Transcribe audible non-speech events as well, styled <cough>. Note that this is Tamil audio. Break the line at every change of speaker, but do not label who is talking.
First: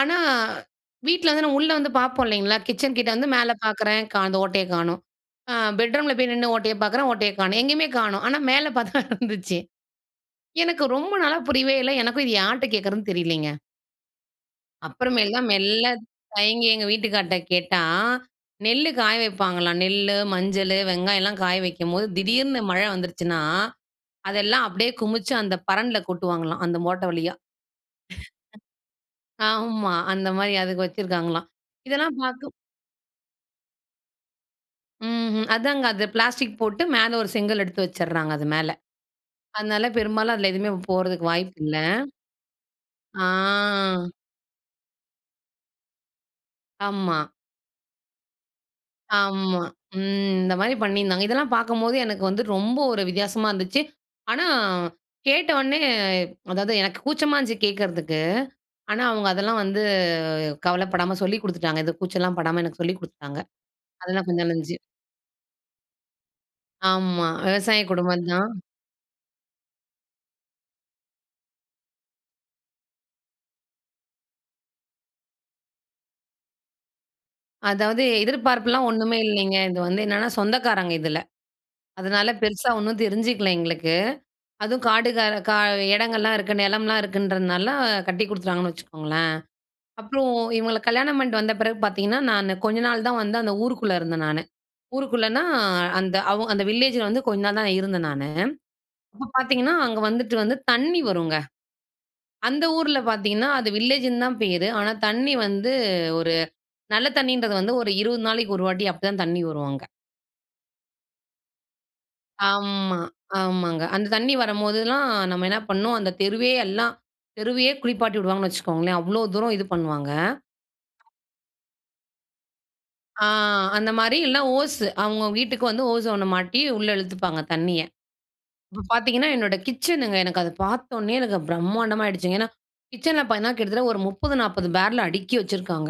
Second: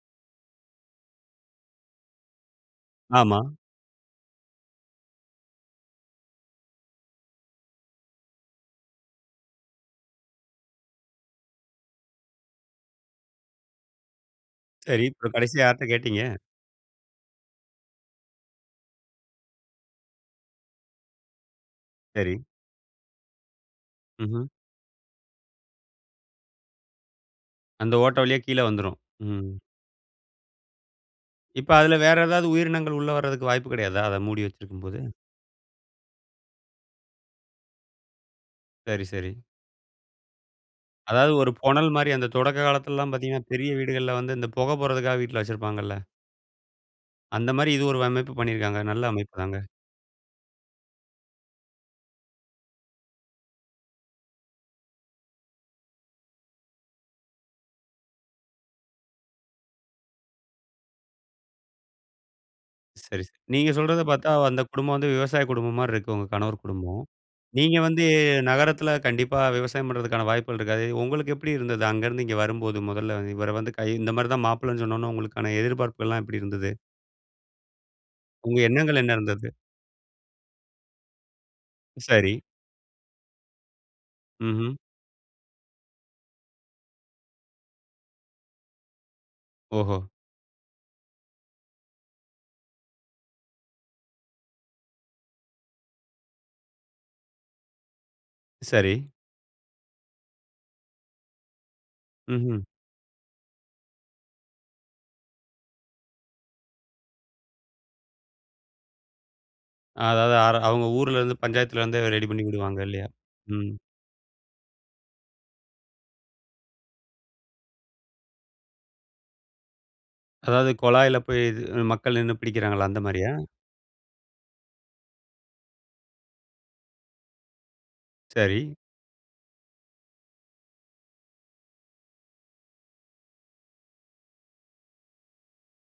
ஆனா, வீட்ல வந்து நம்ம உள்ள வந்து பாப்போம் இல்லைங்களா, கிச்சன் கிட்ட வந்து
ஆமா.
மேல பாக்குறேன். கா அந்த ஓட்டையை காணோம். அ பெட்ரூம்ல போய் நின்னு ஓட்டையை பாக்குறேன் ஓட்டைய காணும். எங்கயுமே காணோம் ஆனா மேல பாத்தா இருந்துச்சு. எனக்கு ரொம்ப நாளா புரியவே இல்ல, எனக்கும் இதை யார்ட்ட கேட்கிறதுன்னு தெரிலிங்க.
சரி, இப்ப
அப்பறமேல்தான்,
கடைசியா யார்ட்ட
மெல்ல
கேட்டீங்க?
தயங்கி எங்க வீட்டுக்கார்ட்ட கேட்டா, நெல்லு காய வைப்பாங்களாம். நெல்லு, மஞ்சளு, வெங்காயம் எல்லாம் காய வைக்கும்போது,
சரி.
திடீர்னு மழை வந்துருச்சுனா
ம்ஹ்ம்.
அதெல்லாம் அப்படியே குமிச்சு, அந்த பரண்ல கொட்டுவாங்களாம், அந்த ஓட்ட வழியா.
அந்த ஓட்ட வழியா கீழ வந்துரும். ம்.
<laughs> ஆமா. அந்த மாரி, அதுக்கு வச்சுருக்காங்களாம்.
இப்ப அதில
இதெல்லாம்
வேற ஏதாவது
பாக்க
உயிரினங்கள் உள்ள வர்றதுக்கு வாய்ப்பு கிடையாதா? அத மூடி வச்சுருக்கும் போது.
ம்ஹ் அதாங்க, அது பிளாஸ்டிக் போட்டு மேல ஒரு செங்கல் எடுத்து வச்சிறாங்க அது மேல.
சரி, சரி.
அதனால பெரும்பாலும் அதில எதுவுமே போறதுக்கு
அதாவது, ஒரு
வாய்ப்பு இல்ல.
புனல் மாரி. அந்த தொடக்க காலத்திலலாம் பாத்தீங்கன்னா பெரிய
ஆ.
வீடுகள்ல வந்து, இந்த புகை போறதுக்காக வீட்ல வச்சிருப்பாங்கல்ல.
ஆமா.
அந்த மாரி இது ஒரு அமைப்பு பண்ணியிருக்காங்க. நல்ல அமைப்புதாங்க.
ஆமா, ம். இந்த மாரி பண்ணியிருந்தாங்க, இதெல்லாம் பாக்கம்போது எனக்கு வந்து ரொம்ப ஒரு வித்தியாசமா இருந்துச்சு. ஆனா, கேட்ட உடனே அதாவது, எனக்கு கூச்சமா இருந்துச்சு கேக்கிறதுக்கு. ஆனா, அவுங்க அதெல்லாம் வந்து கவலப்படாம சொல்லிக் கொடுத்துட்டாங்க. இந்த கூச்சல்லாம் படாம எனக்கு சொல்லிக்
சரி, சரி.
குடுத்துட்டாங்க.
நீங்க சொல்றத
அதெல்லாம்
பாத்தா
கொஞ்சம் நல்லா
அந்த
இருந்துச்சு.
குடும்பம் வந்து விவசாய குடும்பம் மாரி இருக்கு. உங்க கணவர் குடும்பம்.
ஆமா,
நீங்க
விவசாய
வந்து
குடும்பம் தான்.
நகரத்தில கண்டிப்பா விவசாயம் பண்றதுக்கான வாய்ப்புகள் இருக்காது. உங்களுக்கு எப்படி இருந்தது. அங்க இருந்து இங்க வரும்போது, முதல, இவர வந்து கை இந்த மாரி தான் மாப்பிள்ளைனு சொன்ன உடனே உங்களுக்கான எதிர்பார்ப்புகள்லாம் எப்படி இருந்தது?
அதாவது,
உங்க
எதிர்பார்ப்புலாம்
எண்ணங்கள் என்ன
ஒண்ணுமே
இருந்தது?
இல்லைங்க. இது வந்து என்னென்னா சொந்தக்காரங்க இதுல. அதனால
சரி.
பெருசா ஒண்ணும் தெரிஞ்சுக்கல எங்களுக்கு.
ம்ஹ்ம்.
அதுவும் காடு க க இடங்கள்லாம் இருக்கு நிலம்லாம் இருக்குன்றதுனால கட்டி கொடுத்துட்டாங்கன்னு வச்சுக்கோங்களேன்.
ஓஹோ!
அப்புறம் இவங்கள கல்யாணம் பண்ணிட்டு வந்த பிறகு பாத்தீங்கன்னா, நான் கொஞ்ச நாள் தான் வந்து அந்த ஊருக்குள்ள இருந்தேன் நானு, ஊருக்குள்ளனா அந்த அவ அந்த வில்லேஜில வந்து கொஞ்ச நாள் தான் இருந்தேன் நானு.
சரி.
அப்போ பாத்தீங்கன்னா, அங்க வந்துட்டு வந்து தண்ணி வருங்க.
ம்ஹ்ம்.
அந்த ஊர்ல பாத்தீங்கன்னா, அது வில்லேஜுன்னு தான் பேரு. ஆனா, தண்ணி வந்து ஒரு நல்ல தண்ணீன்றது வந்து ஒரு 20 நாளைக்கு ஒரு வாட்டி அப்படிதான் தண்ணி வரும் அங்க.
அதாவது, அர அவுங்க ஊர்லருந்து பஞ்சாயத்துல இருந்தே ரெடி பண்ணி குடுவாங்க
ஆமா,
இல்லையா? ம்.
ஆமாங்க. அந்த தண்ணி வரம்போதெல்லாம், நம்ம என்ன பண்ணோம் அந்த தெருவே எல்லாம், தெருவையே குளிப்பாட்டி விடுவாங்கன்னு வச்சுக்கோங்களேன். அவ்ளோ தூரம் இது பண்ணுவாங்க.
அதாவது கொழாயில போய், இது மக்கள் நின்னு பிடிக்கிறாங்கலா அந்த
ஆ
மாரியா?
அந்த மாரி இல்லனா ஓஸ்சு, அவுங்கங்க வீட்டுக்கு வந்து ஓசோ ஒண்ண மாட்டி உள்ள இழுத்துப்பாங்க தண்ணிய.
சரி.
இப்ப பாத்தீங்கன்னா என்னோட கிச்சனுங்க, எனக்கு அத பாத்த உடனே எனக்கு பிரம்மாண்டமா ஆகிடுச்சுங்க. ஏன்னா கிட்சன்ல பாத்தீங்கன்னா, கிட்டத்தட்ட ஒரு 30, 40 பேரல் அடுக்கி வச்சிருக்காங்க.